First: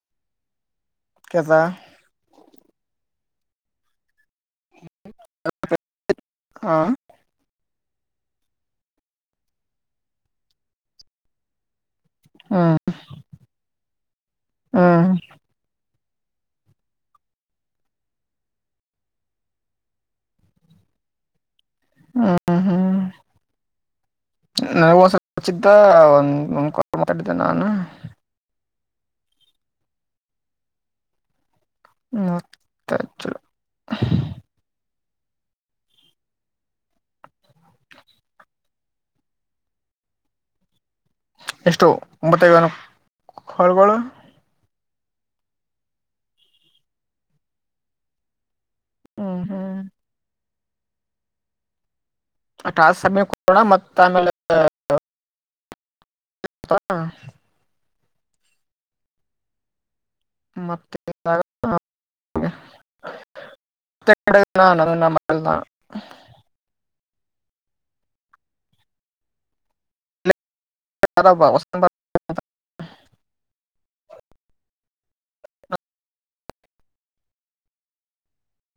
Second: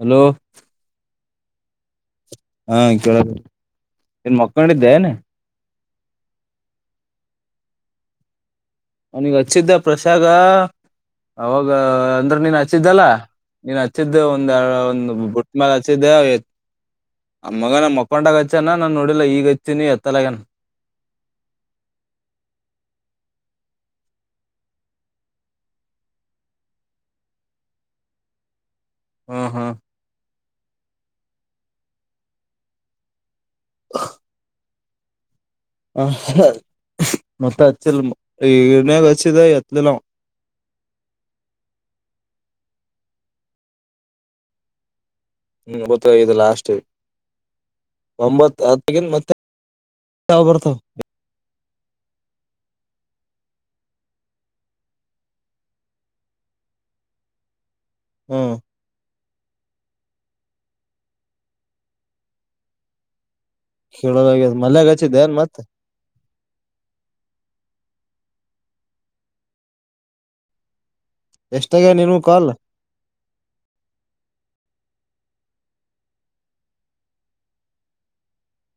Hello ಕಸ ಹಾ ಕೇಳ ಇನ್ ಮಕ್ಕೊಂಡಿದ್ದೆ ಏನೆ [unintelligible] ಹ ಅವನಿಗೆ ಹಚ್ಚಿದ್ದ ಪ್ರಸಾದ ಅವಾಗ ಅಂದ್ರೆ ನೀನ್ ಹ್ಮ್ ಹಚ್ಚಿದ್ದಲ್ಲ ನೀನ್ ಹಚ್ಚಿದ್ದೆ ಒಂದ ಹ್ಮ್ ಒಂದು್ ಬುಟ್ಟ ಮ್ಯಾಲ ಹಚ್ಚಿದ್ದೆ ಆ ಮಗ ನ ಮಕ್ಕೊಂಡಾಗ ಹಚ್ಚನ ನಾನ್ ನೋಡಿಲ್ಲ ಈಗ ಹಚ್ಚೀಿನಿ ಎತ್ತಲಗ್ಯಾನ ಹ್ಮ್ ಹ್ಮ್ [unintelligible] ಹ್ಮ್ಮ್. [inaudible] ನನಗ ಒಂದ್ ಸ್ವಲ್ಪಿದ್ದ ಒಂದ ಮಾತಾಡಿದ್ದೆ ನಾನು ಹ್ಮ ಹ್ಮ್ ಹ್ಮ್ ಮತ್ತಚ್ಚ ಹ ಮತ್ತ ಅಚ್ಚಲ್ಲ ಇನಾಗಚ್ಚದೆ ಎತ್ತಿಲ್ಲ ಅವ್ ಹ್ಮ್ಮ್. [inaudible] ಎಷ್ಟು ಮತ್ತಗಳನ್ನು ಹೊಲ್ಗೊಳ್ಳ ಹ್ಮ್ ಗೊತ್ತ ಇದು ಲಾಸ್ಟ್ ಒಂಬತ್ ಹತ್ತು ಈಗ ಮತ್ತೆ ಹ್ಮ್ ಹ್ಮ್ ತಾವ ಬರ್ತಾವ ಟಾಸ್ಕ್ ಸಮಯ ಕೊಡೋಣ ಮತ್ತ ಆಮೇಲೆ [unintelligible] ಹ ಹ್ಮ ಮತ್ತೆ [unintelligible] ಡೆ ಕೇಳೋದಾಗ ಮಲ್ಯಾಗ ನ ಹಚ್ಚಿದ್ದೆ ಏನ್ ಮಕ್ಕಳಾ ಮತ್ [unintelligible] ಎಷ್ಟಾಗವ್ ನೀನವ್ ಕಾಲ್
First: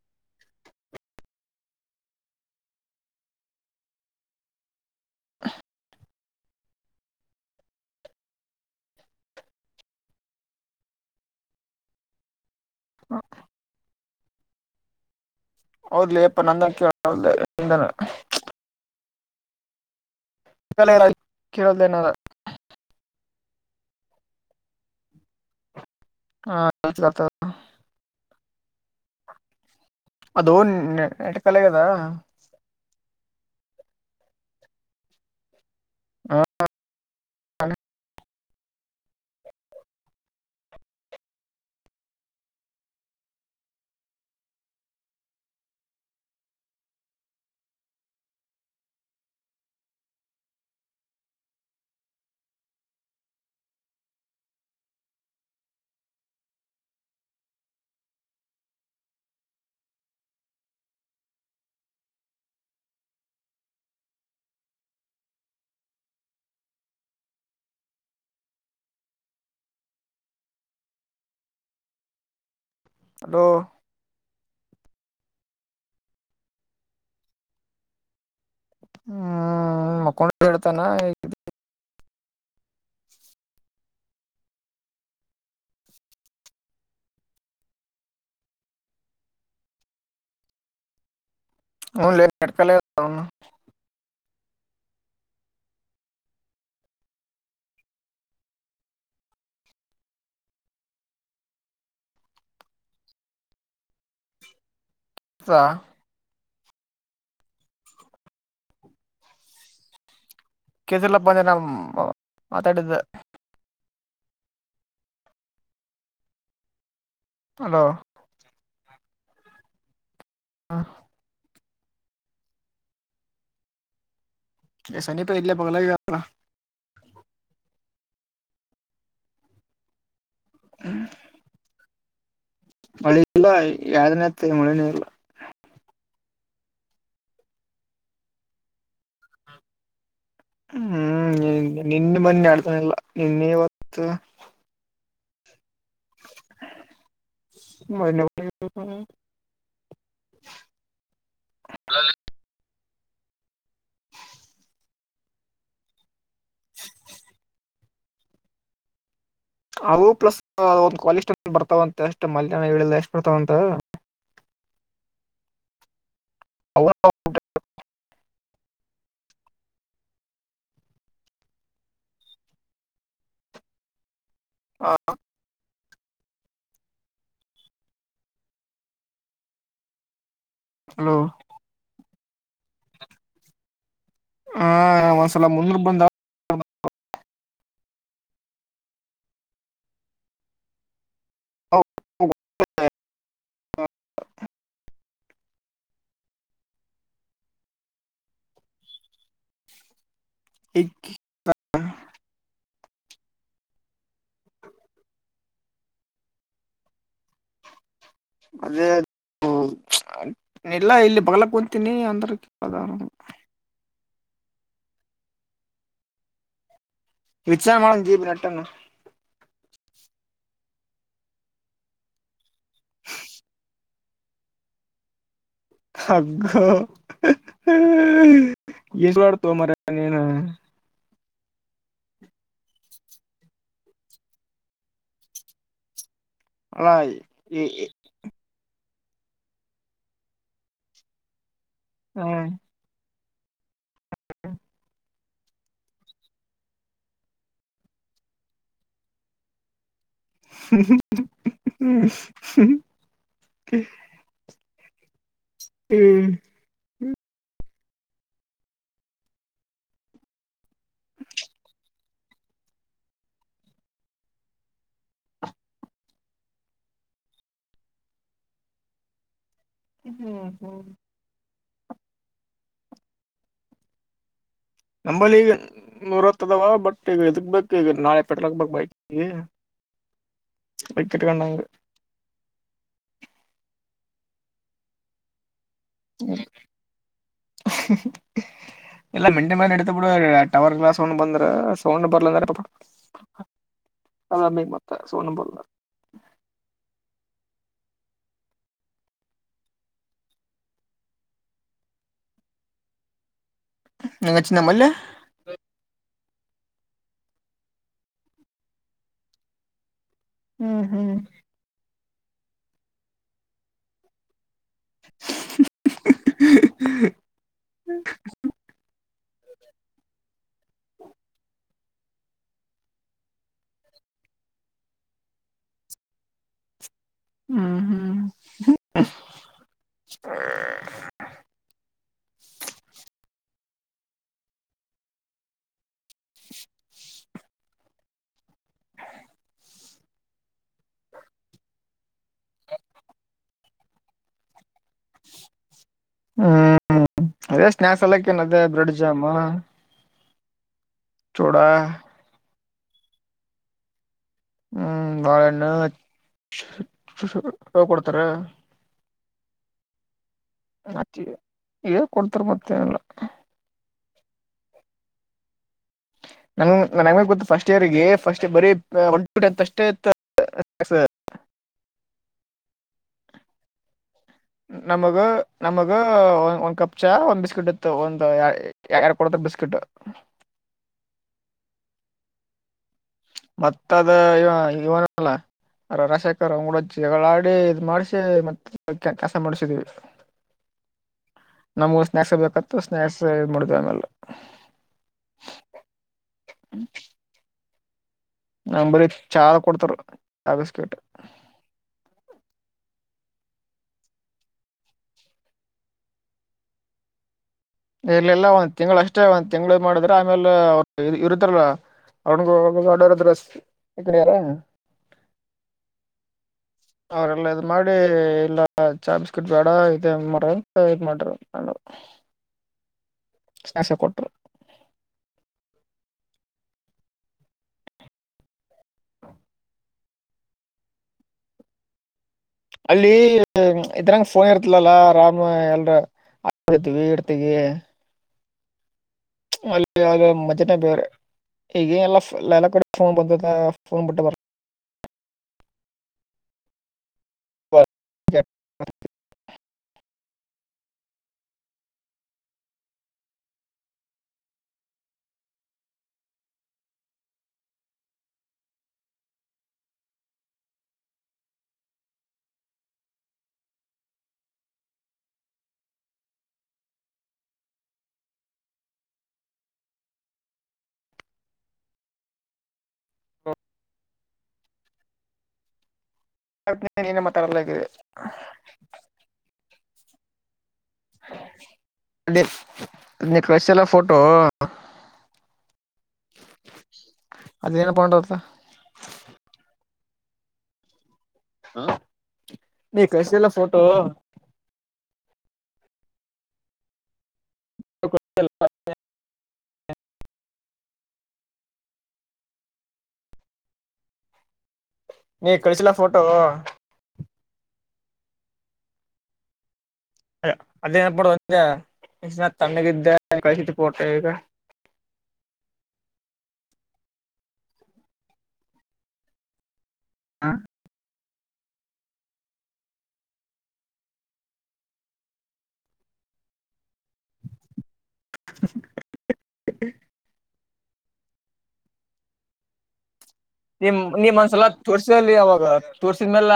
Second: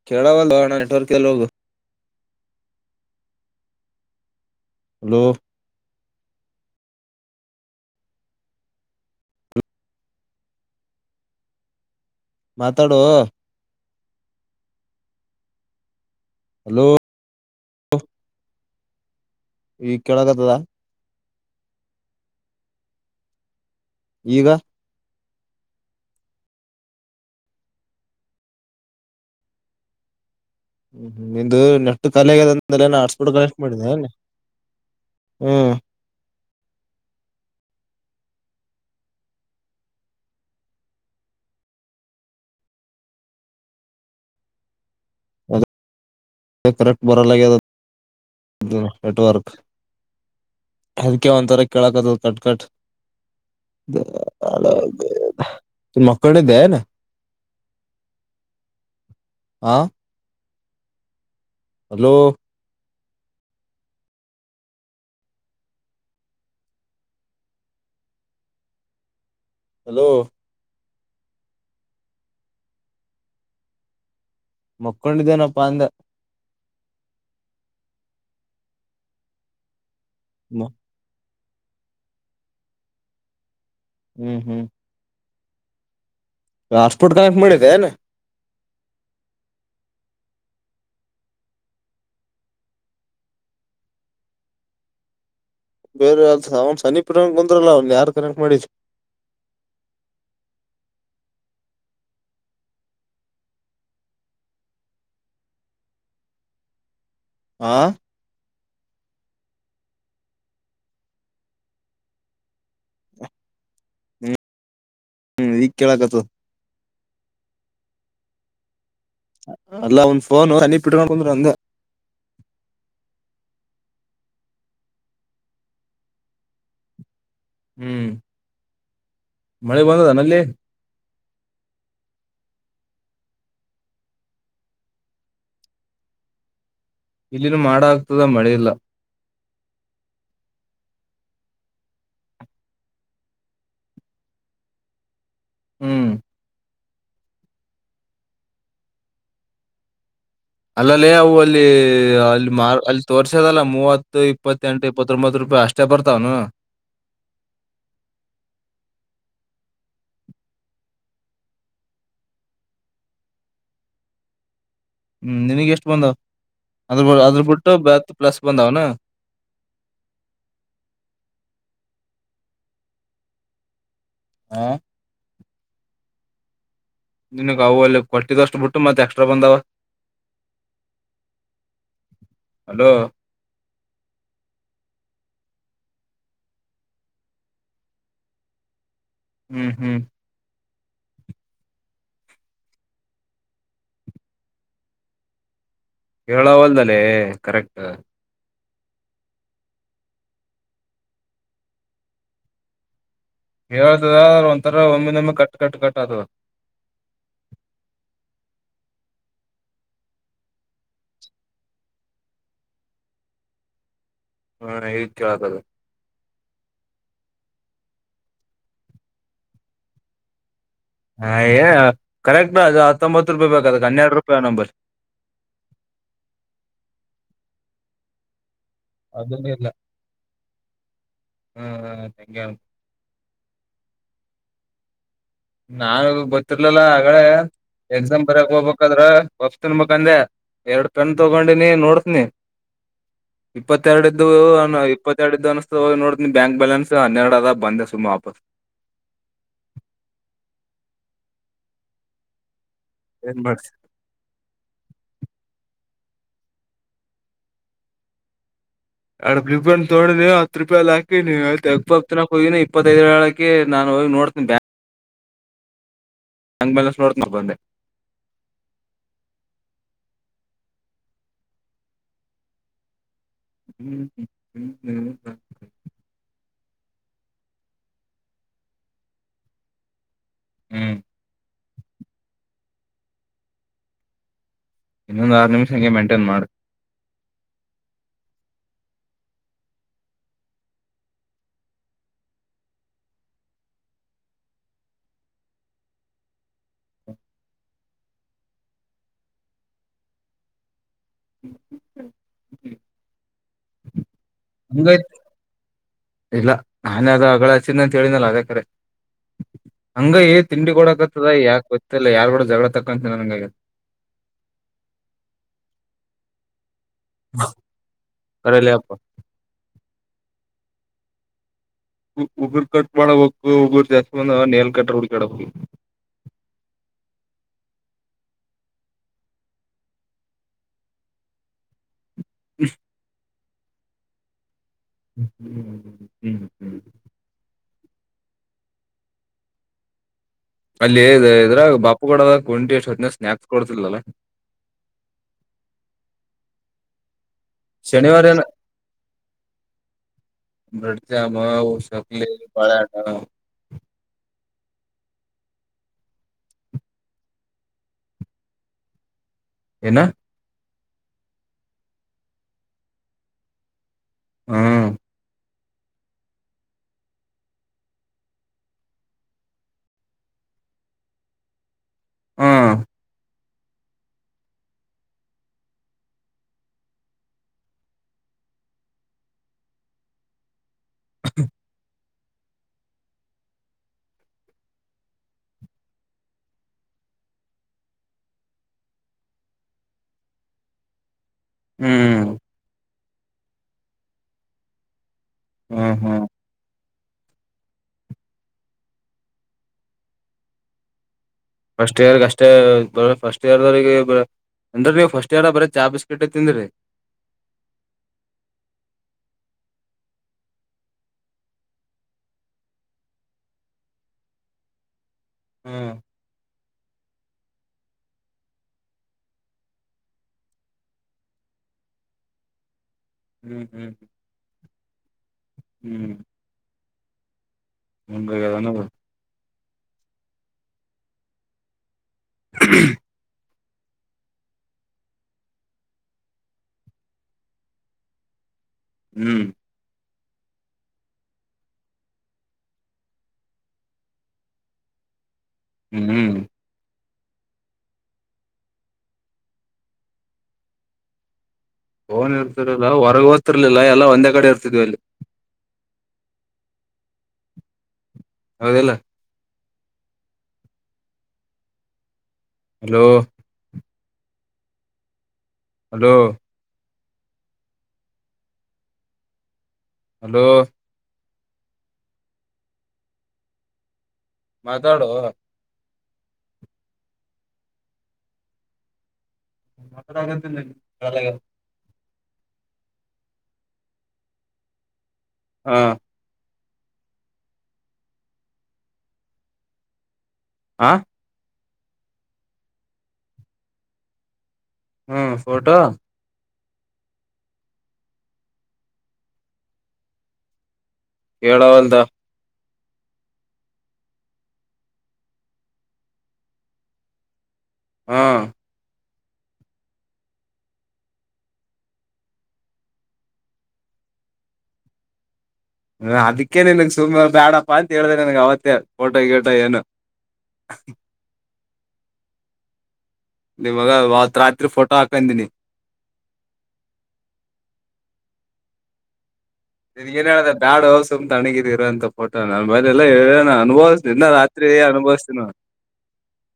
ಕೆಲವಲೋ ಅಣ್ಣ ನೆಟ್ವರ್ಕ್ ಇಲ್ಲೊಗೂ ಹಲೋ ಮಾತಾಡುೋ ಅವದಲಿ ಯಪ್ಪ ನಂದ ಹಲೋ ಕೇಳ್ದಂದಾನ [unintelligible] ಈ [unintelligible] ಕೇಳದೇನ ಈಗ ಹಾ ಇತ [unintelligible] [inaudible] ಹ್ಮ್ ಹ್ಮ್ ನೆಟ್ ನಿ್ದ ಕಲೆಗದ ನೆಟ್ಟು ಕಲೆಗೆದ ಅಂದಲೆೇ ನ ಆಡ್ಸ ಕಡ ಕಲೆಕ್ಟ್ ಮಾಡಿದ್ದ ಅ ಹ್ಞೂ ಅದ್ ಕರೆಕ್ಟ್ ಬರೆ [unintelligible] ನೆಟ್ವರ್ಕ್ ಅದಕೆ ಒಂಥರ ಕೆೇಳಕದಲ್ ಕಟ್ಕಟ್ ಮಕ್ಕಡೆ ದನ ಹಾ ಹಲೋ ಹಲೋ ಅ ಮಕ್ಕೊಂಡಿದ್ದೇನಪ್ಪ ಅಂದ ಹ್ಮ್ ಮಕ್ಕೊಂಡ ಹ್ಮ್ ಹೇಳ್ತಾನ ಈ ಹ್ಮ್ ಹ್ಮ್ ಹಾಟ್ ಸ್ಪೋರ್ಟ್ ಕನೆಕ್ ಮಾಡಿದಿ ಏನು ಹಲ್ಲಿ ಹಟಕಾಲ ಬೇರೆ ಅ ಅವ್ನ್ ಸನಿ ಪ್ರರಂಕ್ ಬಂದ್ರಲ್ಲ ಅವನ್ ಯಾರ್ ಕರಾಂಕ್ ಮಾಡಿದ ಸ ಆ ಕೇಸಲಪ್ಪಂದ ನ ಮಾತಾಡಿದ್ದ [inaudible] ಹ್ಮ್ ಈಗ ಕೇಳಕ್ತ ಹಲೋ ಅಲ್ಲ ಒಂದ್ ಫೋನ್ ಹನ್ನಿ ಬಿಟ್ಟಂದ್ರ ಹಂಗ ಎಸ ನೀ ಪ ಇಲ್ಲ ಬಗ್ಲ ಹ್ಮ್ ಮಳೆ ಬಂದದನಲ್ಲಿ ಮಳೆ ಇಲ್ಲ ಯ್ದನತ್ತ ಮಳನೇ ಇಲ್ಲ ಇಲ್ಲಿನ ಮಾಡ ಆಗ್ತದ ಮಳೆೆಯಿಲ್ಲ ಹ್ಮ್ ನಿನ್ನ ಮನ್ನಿ ಆಡ್ತಾನಲ್ಲ ನಿನ್ನೆ ಇವತ್ತು ಹ್ಮ್ ಮ ಅಲ್ಲಲ್ಲಿಅವು ಅಲ್ಲಿ ಅಲ್ಲಿ ಮಾರ್ ಅಲ್ಲಿ ತೋರ್ಸದಲ್ಲಾ ಮೂವತ್ತು ಇಪ್ಪತ್ತೆಂಟು ಇಪ್ಪತ್ತೊಂಬತ್ತು ರೂಪಾಯಿ ಅಷ್ಟೇ ಬರ್ತಾವನು ಅವು ಪ್ಲಸ್ ಒಂದು ಕಾಲೇಜ್ ಟಮ ಬರ್ತಾವಂತೆ ಅಷ್ಟ್ ಮಲ್ಯನ ಹೇಳಿಲ್ಲ ಎಷ್ಟ್ ಬರ್ತಾವಂತ ಹ್ಮ್ ನಿನಗ್ ಎಷ್ಟು ಬಂದ ಅವು ಅದ್ರ ಅದ್ರ ಬಿಟ್ಟು ಬತ್ ಪ್ಲಸ್ ಬಂದ ಹನ ಹ ನಿನಗ್ ಅವು ಅಲ್ಲಿ ಕೊಲ್ಟದ ಅಷ್ಟು ಬಿಟ್ಟು ಮತ್ತ ಎಕ್ಸ್ಬಂದಾವ ಹಲೋ ಹಲೋ ಹಾ ಒಂದ್ಸಲ ಮುಂದರು ಬಂದ ಹ್ಮ್ ಹ್ಮ್ ಕೇರಳ ಹೊಲ್ದಲ್ಲೇ ಕರೆಕ್ಟ್ ಇ ಹೇಳ್ತದ ಒಂಥರ ಒಮ್ಮೆ ಒಮ್ಮೆ ಕಟ್ ಕಟ್ ಕಟ್ ಅ ಅದೇ ಹ ಎಲ್ಲಾ ಇಲ್ಲಿ ಬಗ್ಲಕ್ ಕುಂತೀನಿ ಅಂದ್ರ ಪ್ರಧಾನ ಹಾ ಈ ಕತದೆ ವಿಚ ಮಾಡಳ ಜಪ ನೆಟ ಹ ಕರೆಕ್ಟ್ ಅದು ಹತ್ತೊಂಬತ್ತು ರೂಪಾಯಿ ಬೇಕದಕ್ಕೆ ಹನ್ನೆರಡು ರೂಪಾಯಿ ನಂಬರ್ ಾಗ್ಮ [inaudible] ಅದನ್ನ ಎಸ್ಲವಾಡತು ಇಲ್ಲ ಮರಏನ ಹ್ಮ್ ಹ್ಮ್ ಮುಂದಕ್ಕೆ ಹೇಳು ನಾನ ಗೊತ್ತಿರ್ಲಿಲ್ಲ ಅಲ್ಲ ಹಾಗಡೆೇ ಎಕ್ಸಾಮ್ ಬರಕ್ ಹೋಗ್ಬೇಕು ಬದ್ರ ಪಪ್ಸ್ ತಿನ್ಬೇಕಂದೆ ಎರಡ್ ಪೆನ್ ತಗೊಂಡಿನಿ ನೋಡ್ಸ್ನಿ ಇಪ್ಪತ್ಎರಡುಇದ್ವು ಇಪ್ಪತ್ತೆರಡು ಇದ ಅನಿಸ್ತು ನೋಡ ಬ್ಯಾಂಕ್ ಬ್ಯಾಲನ್ಸ್ ಹನ್ನರಡು ಅದ ಬಂದೆ ಸುಮ್ನೆ ವಾಪಸ್ [inaudible] ಹ್ಮ್ಮ್ಮ ಏನ್ ಬಸ್ ಹ್ಮ್ಮ್ ಎರಡ್ ರೂಪಾಯಿ ತೋನಿ ಹತ್ ರೂಪಾಯಿ ಅ ಹಾಕಿಬನ ಹೋಗಿನಿ ಇಪ್ಪತ್ತದ್ಏಳಕಿ ನಾನು ಹ ನೋಡ್ತೀ ಬ ಅಂಗಮಲ್ಷನೋಡ್ತ ನಬಂದೆ ಹ್ಮ್ ಹ್ಮ್ ಹ್ಮ್ ನಂಬಲ್ಲಿ ಮುರಾತ್ತೇದಾವೋ ಬಟ್ ಈಗ ಇದಕ್ ಬೇಕು ಈಗ ನಾಳೆ ಪೆಟ್ರೋಲ್ ಗೆ ಬೈಕ್ ಹ್ಮ್ ವಿಕೆಟ್ ಕ್ಣಂಗ ಇನ್ನೊಂದು ಆರು ನಿಮಿಷ ಹೆಂಗೆ ಮೈಂಟೈನ್ ಮಾಡ್ತೀನಿ [inaudible] ಎಲ್ಲಾ ಮೆಂಟೈನ್ ಮಾಡಿ ಇಡತ ಬಿಡ ಟವರ್ ಗ್ಲಾಸ್ ಒಂಬಂದ್ರೆ ಸೌಂಡ್ ಬರ್ಲ ಅಂದ್ರ ಪಪ [inaudible] ಅದಾಮ ಮತ್ತ ಸೌಂಡ್ ಬರಲ್ಲ ನಂಗ ಚಿನ್ನಮಲ್ಲೇ ಹಂಗೈತ್ ಇಲ್ಲ ನಾನೇ ಅದ ಹಗಳ ಹಚ್ಚಿದ್ದ ಅಂತ ಹೇಳನಲ್ಲ ಅದೇ ಕರೆ ಹಂಗ ತಿಂಡಿ ಹ್ಮ್ ಕಡ ಹ್ಮ್ ಆಕತದ ಯಾಕ ಗೊತ್ತಿಲ್ಲ ಯಾರ್ಗೂಡ ಜಗಳ ತಕೊಂತನ ನನ್ಗೆ [inaudible] ಕಲ್ಲ [unintelligible] ಉಗುರು ಕಟ್ ಮಾಡಬೇಕು ಉಗುರು ಜಾಸ್ತಿಂದ ನೆಲ್ ಕಟ್ಟ್ರ ಹಡುಕಾಡಬೇಕು ಈಗ [inaudible] ಹ್ಮ್ ಹ್ಮ್-ಹ್ಮ್ಮ್ಮ್ ಇಷ್ಟ್ [unintelligible] ಹ್ಮ ಹ್ಮ ಹ್ಮ್ಮ ಹ್ಮ್ ಹ್ಮ ಹ್ಮ್ ಅಲ್ಲಿ ಇದ್ರ ಬಾಪು ಕೂಡದ ಕುಂಟಿ ಎಷ್ಟು ಹೊತ್ತಿನ ಸಾಥ್ ಕೊಡ್ತಿಲ್ಲ್ಲ ಹ್ಮ್ಮ್. ಹ್ಮ್ ಅದೇ ಸ್ನಾಯಕ್ಸ್ ಎಲ್ಲಕ್ಕ ಏನ ಏನದೇ ಬ್ರೆಡ್ ಜಾಮಾ ಬ್ರೆಡ್ ಜಾಮ್ ಮವು ಶಕ್ಲಿ ಪಳಣ ಹ್ಮ್ ಬಾಳೆಣ್ಣ ಕೊಡ್ತಾರ ಏನು ನ ಕೊಡ್ತಾರ ಗೊತ್ತಿಲ್ಲ ಹ್ಮ ನ ನ ಗೊತ್ತು ಫಸ್ಟ್ ಇಯರ್ಗೆ ಫಸ್ಟ್ರ್ ಬರೀ ಒನ್ ಟು ಟೆಂತ್ ಅಷ್ಟೇ ಇತ್ತು ಹ್ಮ್ಮ್. ಹ್ಮ ನಮಗ ನಮಗ ಒಂದ್ ಕಪ್ ಚಾ ಒಂದ್ ಬಿಸ್ಕೆಟ್ ಇತ್ತು ಒಂದ್ ಎರಡು ಕೊಡ್ತಾ ಇದ್ರು ಬಿಸ್ಕತ್ ಹ ಮತ್ತ ಅದ ಇ ಇವನಲ್ಲ ಅರ ರಶೇಖರ್ ಅಂಗಡಜ್ಗಳಾಡಿ ಇದ್ ಮಾಡಸಿ ಮತ್ತ ಕೆಲಸ ಮಾಡಸಿದೀವಿ ಹ್ಮ್ಮ್. ನಮ್ಗೂ ಸ್ನಾಯಕ್ಸ್ ಬೇಕತ್ತು ಸ್ನಾಯಕ್ಸ್ ಮೂಡಿದ್ವಿ ಆಮೇಲೆ ಹ್ಮ್ ಹ್ಮ್ ಹ್ಮ ನಂಬರಿಚಾರ ಕೊಡ್ತಾರ ಚಾಗಸ್ಕಟ್ ಫಸ್ಟ್ ಇಯರ್ ಅಷ್ಟೇ ಫಸ್ಟ್ ಇಯರ್ ದವರಿಗೆ ಅಂದ್ರ ನೀವು ಫಸ್ಟ್ ಎಾರ ಬರೀ ಚಾ ಬಿಸ್ಕಿಟ್ ತಿಂದ್ರಿ ಇರ್ಲೆಲ್ಲಾ ಒಂದ್ ತಿಂಗ್ಳ ಅಷ್ಟೇ ಒಂದ್ ತಿಂಗಳ ಮಾಡಿದ್ರ ಆಮೇಲೆ ಅವ ಇರುತಾರಲ್ಲ ಅವನುಗಡದಸ್ರ ಹ್ಮ್ ಅವ್ರಲ್ಲ ಇದ್ ಮಾಡಿ ಇಲ್ಲ ಚಾ ಬಿಸ್ಕಿಟ್ ಬೇಡ ಇ ಮರಂತ ಇದ್ ಮಾಡ್ರ ನ ಹ್ಮ್ ಹ್ಮ್ ಸ್ನಾಕ್ಸ್ ಕೊಟ್ರು ಹ್ಮ್ ಒಗವ ಅಲ್ಲಿ ಇದ್ರಂಗ ಫೋನ್ ಇರ್ತಲಲ್ಲಾ ರಾಮ್ ಎಲ್ರ ಆಡತಿವಿ ಇಡ್ತಿವಿ ಹ್ಮ್ ಅಲ್ಲಿ ಯ ಮಜ್ ಬೇವ ಈಗ ಎಲ್ಲ ಎಲ್ಲ ಕಡೆ ಫೋನ್ ಬ ಫೋನ್ ಬಟ್ಟ ಬ ಹ್ಮ್ ಹ್ಮ್ಮ್. ನ್ ಇರ್ತಿರಲ್ಲ ಹೊರಗಗೆ ಓದ್ತಿರ್ಲಿಲ್ಲ ಎಲ್ಲಾ ಒಂದೇ ಕಡೆ ಇರ್ತಿದ್ವಿ ಇಲ್ಲಿ ಹೌದಿಲ್ಲ ಹಲೋ ಹಲೋ ಹಲೋ ಮಾತಾಡುವ ನೀನೆ ಮಾತಾಡಲ್ಲಕ್ಕಿದೆ ಮಾತ್ರ ಆಗದಲ್ಲ ಸರಾಗ ನ ಕಸೆಲ್ಲ ಫೋಟೋ ಹಾ ಅದ ನ ಪೊಂಡತ್ತ ಆ ಹ ನೀ ಕಸಲ್ಲ ಫೋಟೋ ಹ್ಮ್ ಫೋಟೋ ಹ್ಮ್. ಹೇಳ ಒಲ್ದ ನೀ ಕಳಿಸಲಾ ಫೋಟೋ ಹ್ಮ ಅದೇನ ಪಡ ಒಂದ ತ್ಣಗ ಇದ್ದ ಕಿಸಿಟ್ಟ ಪೋಟ ಈಗ ಅದಕ್ಕೆ ನಿನ್ಗ್ ಸುಮನೆ ಬೇಡಪ್ಪ ಅಂತ ಹೇಳ್ದ ನನ್ಗ್ ಅವತ್ತೇ ಫೋಟೋ ಗೋಟೋ ಏನು ಹಾ ಇವಾಗ ಅವತ್ ರಾತ್ರಿ ಫೋಟೋ ಹಾಕಂದನಿ ನಿನ್ಗಏನ್ ಹೇಳತ ಬ್ಯಾಡ ಸುಮ್ [inaudible] ಅಣಗಿದಿರಂತಫೋಟೋ ನ ಮಲ್ಲ ನಿಮ ನೀಮ ಮಂದಸಲ ತೋರ್ಸಿದಲ್ಲಿ ಅವಾಗ ತೋರ್ಸಿದ್ಮೇಲೆ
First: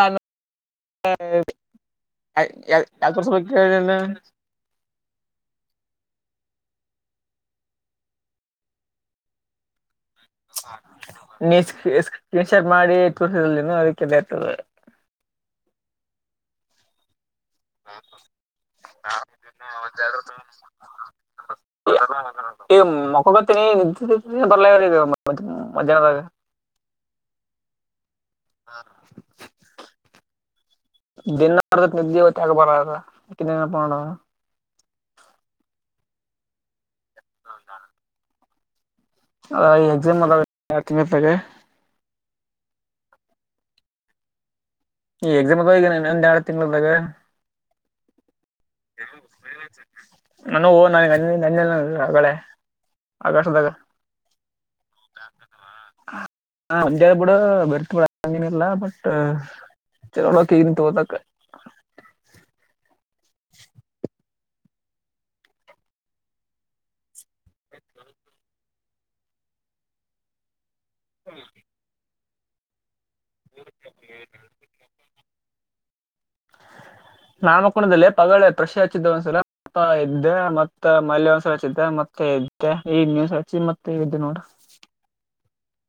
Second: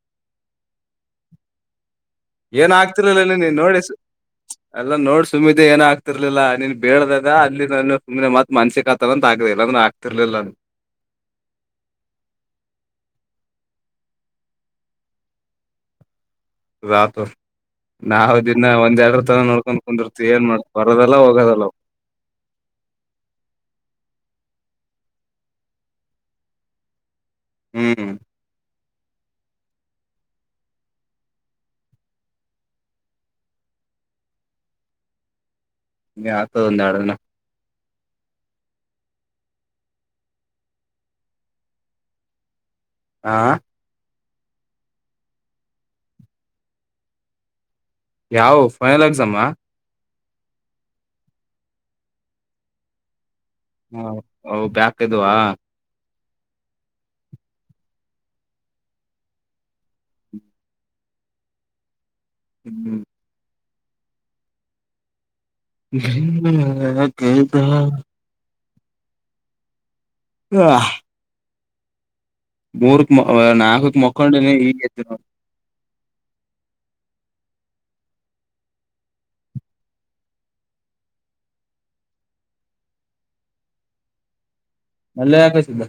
ಏನ್ ಯಾಕ ಆಗ್ತಿರ್ಲ ಇಲ್ಲಿ ತೋರ್ಸ್ಬೇಕು ನೀನ್ ನೋಡಿ ಹೇಳಿಲ್ಲ ಎಲ್ಲಾ ನೋಡ್ ಸುಮ್ಮಿತ ಏನ ಆಗ್ತಿರ್ಲಿಲ್ಲ ನೀನ್ ಬಳ್ದದ ಅಲ್ಲಿ ನ ಸುನೆ ಮತ್ ಮನ್ಸಿಕ ಹತ್ತತ ಅಂತ ಆಗದ ಇಲ್ಲಂದ್ರ ನೀ ಕಲನ್ ಶರ್ಟ್ ಮಾಡಿ ತ ಅದಕ್ಕೆೆ ನತದೆ ರಾತ್ ನಾವವು ದನ್ನ ಒಂದ್ ಎರರ ತರ ನೋಡ್ಕೊಂಡ್ ಕುಂದಿರ್ತಿವಿ ಏನ್ ಮಾಡ್ ಬರದಲ್ಲ ಹೋಗೋದಲ್ಲ ಮೊಕೊಬತನ ನಿದ್ದ ಪಲ ಮ ಮಜ್ಯಾಹನದ ಹ್ಮ್ ಆ ದಿನಾರಕ್ಕೆ ನಿದ್ದೆ ಇತ್ತ ಆಗ ಬರನಪ್ಪ ಮಾಡೋಡ ಆತದ ಒಂದು ಎರಡನ ಆ ಅ ಈ ಎಕ್ಸಾಮ್ ಅ ತಿ ಆ ಈ ಎಕ್ಸಾಮಗೆ ಹಗನೆ ಒಂದ ಎರಡು ತಿಂಗಳದಾಗ ಯಾವ ಫೈನಲ್ ಆಗಸಮ್ಮ ನಾನು ಓ ನನ ನನ್ನಲ್ಲ ಹೊಗಳೇ ಹಾ ಹ ಬ್ಯಾಕ್ದುುವ ಹ ಬಿೂಡ ಬರ್ತ ಬಿಡ ಹಂಗೇನಲ್ಲ ಬಟ್ ಚಲೋ ನಕ ಈಗ ತಗೋನಕ ಹ್ಮ್ ಹದ ಹ ಹ್ಮ ಮೂರ್ ನಾಾಗ ಮಕ್ಕಂಡ ಈ ನಾಮಕಣದಲ್ಲಿ ಪಗ ಷಿ ಹಚ್ಚಿದ್ದ ಒಂದ್ಸಲ ಮ ಇದ್ದೆ ಮತ್ತ ಮಲೆ ಒಂದ್ಸಲ ಹಚ್ಚಿದ್ದೆ ಮತ್ತೆ ಈನ್ವಸ್ ಹಸಿ ಮತ್ತೆದ ನೋಡ್ರ ಲೆಯಕ ಸಿಿದ್ದ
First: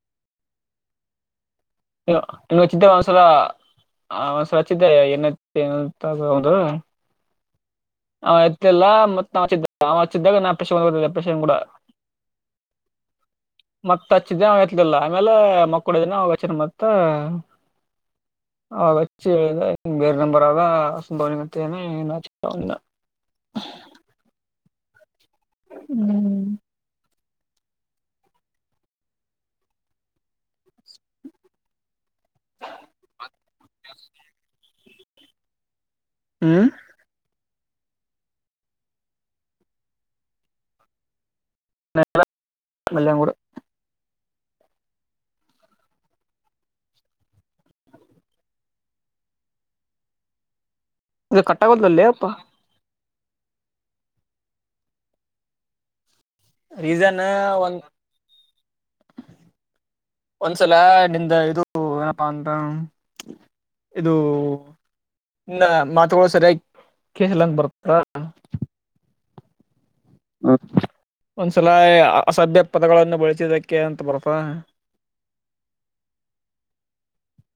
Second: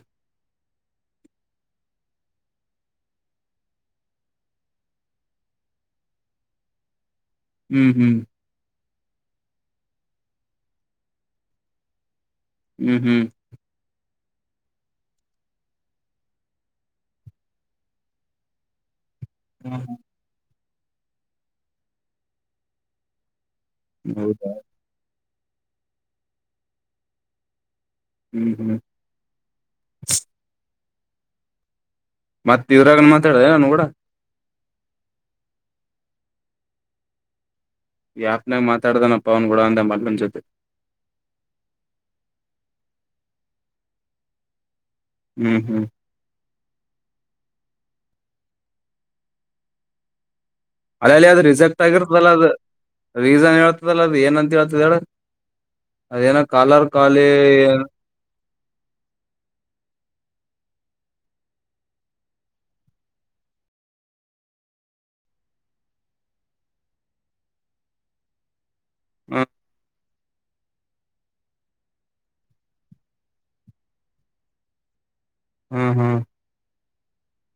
ಇನ್ನ ವಚಿದ್ದ ಒಂಸಲ ಆ ಒ್ ಸ್ವಚ್ಿದ್ದೇ ಏನತ್ತದು ಹ್ಮ್ ಹ್ಮ್ ಅವ ಎತ್ತಲ್ಲ ಮತ್ತತ್ ನಾವ ಅವಿದ್ದಾಗ ನಾ ಪೆಂದ ಬನ್ ಕೂಡ ಹ್ಮ್ ಹ್ಮ್ ಮತ್ತತ್ ಹಚ್ಚ ದಿನ ಆಗತ್ಲಿಲ್ಲ ಆಮೇಲೆ ಮಕ್ಕಡ ದನ ಹಚ್ಚರಿ ಮತ್ತ ಹೌ ಬೇರೆ ನಂಬರ್ ಆದ ಸಂಭವನಗಂತನೆ ಇ ಚಿ ಹೌದಾ ಹ್ಮ್ ಹ್ಮ್ ಹ್ಮ್ ಮತ್ತ ಇದ್ರಾಗೂ ಮಾತಾಡುದ ಏನ್ ನನ್ನ ಗೂಡ ಹ್ಮ್ ಈ ಯಾಫನಾಗಿ ಮಾತಾಡದೇನಾ ಪವನ್ ಕೂಡ ಅಂತ ಮಲ್ಲುನ್ ಜೊತಿ ಮಲ್ಯನ್ ಕೂಡ ಹ್ಮ್ ಹ್ಮ್ ಅಲ್ಲ ಅಲ್ಲಿ ಇದು ಅದು ರಿಸೆಪ್ಟ್ ಕಟ್ಟಾಗೋದಲ್ಲೇ ಅಪ್ಪ ಆಗಿರ್ತಲ್ಲ ಅದು ರೀಸನ್ ಹೇಳ್ತದಲ್ಲ ಅದು ಏನಂತ ಹೇಳ್ತದ ಹೇಳ ಅದೇನ ಕಾಲರ್ ರೀಸನ್ ಕಾಲೀ ಒಂದ್ ಒಂದ್ಸಲ ನಿಂದ ಇದು ಏನಪ್ಪಾ ಅಂತ ಇದು ಇ ಮಾತುಗಳು ಸರಿಯಾಗಿ ಕಸ್ಲಂಗ ಬರುತ್ತ ಹ್ಮ ಹ ಒಂದ್ಸಲ ಅಸಭ್ಯ ಪದಗಳನ್ನು ಬಳಸಿದಕ್ಕೆ ಅಂತ ಬರ್ತಾ ಹ್ಮ್ ಹ್ಮ್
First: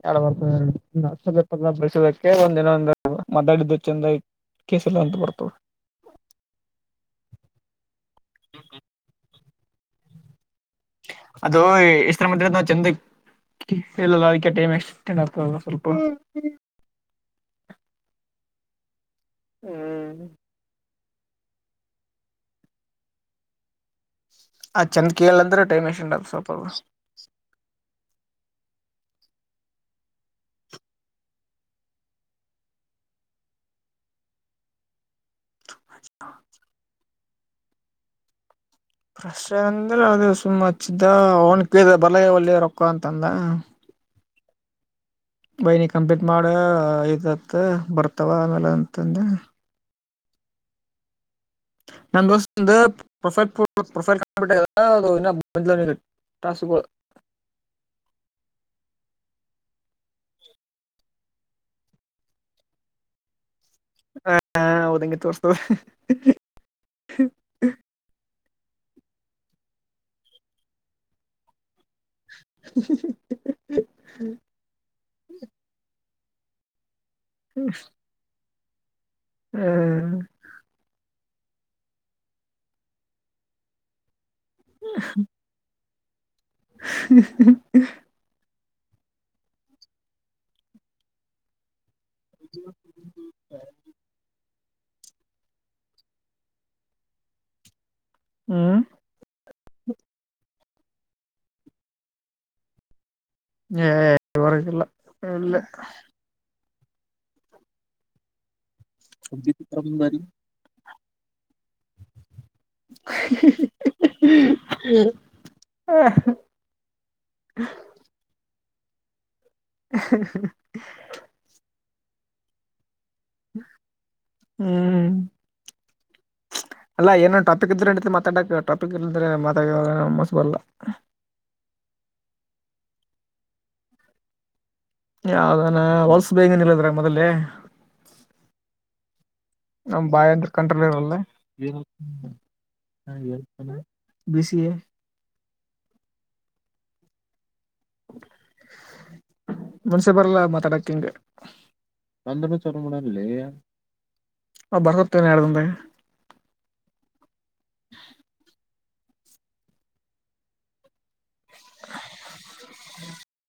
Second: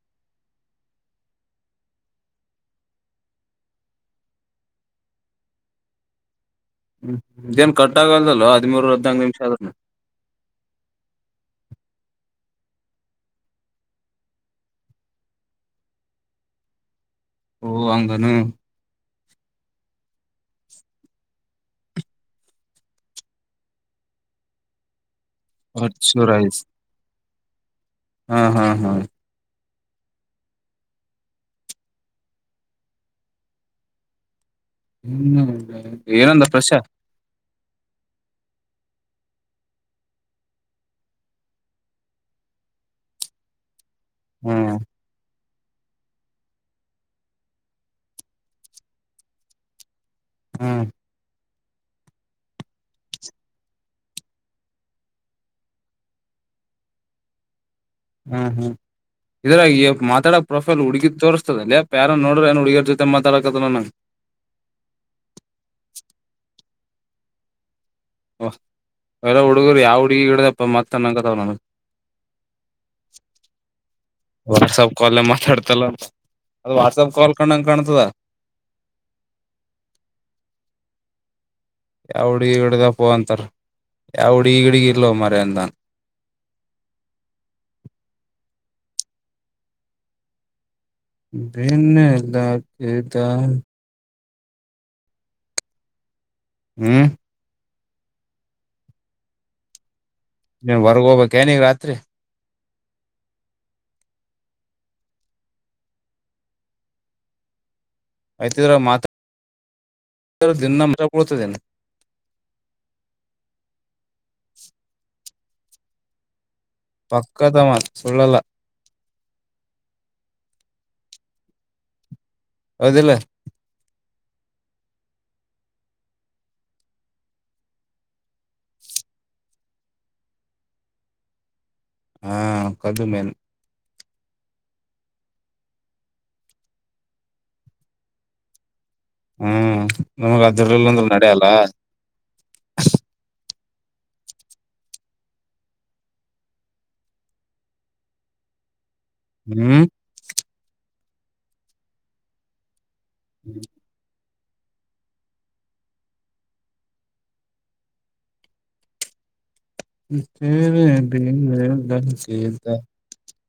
ಎ ಬಸೋದಕ್ಕೆ ಒಂದಿನ ಒ ಮಾತಾಡಿದ್ದು ಚ ಕೇಸಲ್ಲ ಅಂತ ಬರ್ತವ ಹ್ಮ್ ಇದೇನ್ ಕಟ್ ಆಾಗಲ್ದಲ್ವಾ ಹದಿಮೂರು ಹದ್ನಾಕು ನಿಮಿಷ ಅದನ್ನ ಅದು ಇಷ್ಟರ ಮಂದ ಚಂದ ಎಲ್ಲಲ್ಲ ಅದಕ್ಕೆ ಟೈಮ್ ಎಕ್ೆಟ್ ಆಗ್ತದಲ್ಲ ಸ್ವಲ್ಪ ಓ ಆಂಗನು ಹ್ಮ್ ಆ್ ಚೆಂದ ಕೇಳ ಅಂದ್ರೆ ಟೈಮ್ ಎಷ್ಟಂಡ ಅರ್ಚೂರ್ ಆಯ್ಸ್ ಸ್ವಲ್ಪದು ಹಾ ಹಾ ಹಾ ಹ್ಮ್ ಏನಂದ ಪರಶ್ಯ ಫ್ರಶ್ ಅಂದ್ರ ಅದ ಸುಮ್ ಹಚ್ಚಿದ್ದ ಅವನ್ ಕ ಬಲ ಒಳ್ಳಯ ರೊಕ್ಕ ಅಂತಂದ ಹ್ಮ ಬೈನಿ ಕಂಪ್ಲೀಟ್ ಮಾಡ ಇತ್ತ ಬರ್ತಾವ ಆಮೇಲೆ ಅಂತಂದೆ ಹ್ಮ್ ನನ್ನ ದೋಸ್ತಂದ ಪ್ರೊಫೈಲ್ ಪ್ರೊಫೈಲ್ ಕಾಣಬಿಟ್ಟ ಅ ಇನ್ನ ತಾಸಗೊ ಹ್ಮ್ ಹ್ಮ್ ಇದ್ರಾಗತಡಕ್ ಪ್ರೊಫೈಲ್ ಹುಡಗಿ ತೋರ್ಸದ ಲೆ ಪಾ ಯಾರರೆ ನೋಡ್ರ ಏನ್ ಹುಡುಗ್ಯಾರ್ ಜೊತೆ ಮಾತಡಕದಲ್ಲ ನಂಗಗೆ ಹ ಹೌದ ಹಂಗೇ ತೋರ್ಸ್ತಾದ ಎಲ್ಲ ಹುಡುಗರು ಯಾವ ಹುಡುಗಿ ಗಿಡದಪ್ಪ ಮತ ಅನಕತವ್ ನನಗೆ ವಾಟ್ಸಪ್ ಕಾಲ್ ಮಾತಾಡ್ತಲ್ಲ ಅಂತ [inaudible] ಅದು ವಾಟ್ಸಪ್ ಕಾಲ್ ಕಂಡಂಗ ಕಾಣ್ತದ ಹ್ಮ್ ಯಾ ಹುಡಗಿ ಈಗಡದಪ್ಪ ಅಂತಾರ ಯಾ ಹುಡಗಿ ಈಗಡಗ ಇಲ್ಲ ಮರ್ಯಂದ ಹ ಹ ಭಿನ್ನಲ್ಲಾಗಿದ ಹ್ಮ್ ಹ್ಮ್ ನೀನ್ ಹೊರ್ಗ ಹೋಗಬೇಕಕ್ ಏನಗ ರಾತ್ರಿ ಹೇ ಎಲ್ಲಿ ಹೊರಾಗ್ ಇಲ್ಲಾ ಇಲ್ಲೇ ಆಯ್ತಿದ್ರ ಮಾತ್ ದಿನ ನ ಮ ಸಪರುತ ದಿನ ಹಿ ಹಿ ಹಿ ಹಾ ಪಕ್ಕದವಾನ್ ಸುಳ್ಳಲ್ಲ ಹ ಹ ಹ ಹೌದಿಲ್ಲ ಹ್ಮ್ ಅಲ್ಲ ಏನನ್ ಟಾಪಿಕ್ ಇದ್ರೆೆ ಮಾತಾಡಕಕ್ ಟಾಪಿಕ್ ಇ ಅಂದ್ರೆ ಮಾತಾಡ ಮಸ್ ಬಲ್ಲ ಹಾ ಕದುಮೇಲ್ ಯದಾನ ಹೊಲ್ಸ ಬ ಹಂಗನಲ್ಲದ್ರ ಮೊದಲೇ ಹ್ಮ್ ನಮ ಬಾಯ ನಮಗ ಅಂದ್ರ ಕಂಟ್ರೋಲ್ ಅದ್ರಲ್ಲ ಅಂದ್ರ ಇರಲ್ಲ ನಡೆಯಲ್ಲ ಬಿ ಸಿ ಎ ಹ್ಮ್ ಮನ್ಸೆ ಬರಲ್ಲ ಮಾತಾಡಕ ಹಂಗೆ ಣಲ್ಲ ಆ ಬರ್ಕತೇನೆ ಎ [inaudible] ರ್್ದಂದಾಗ ಸರೆ ಬದದ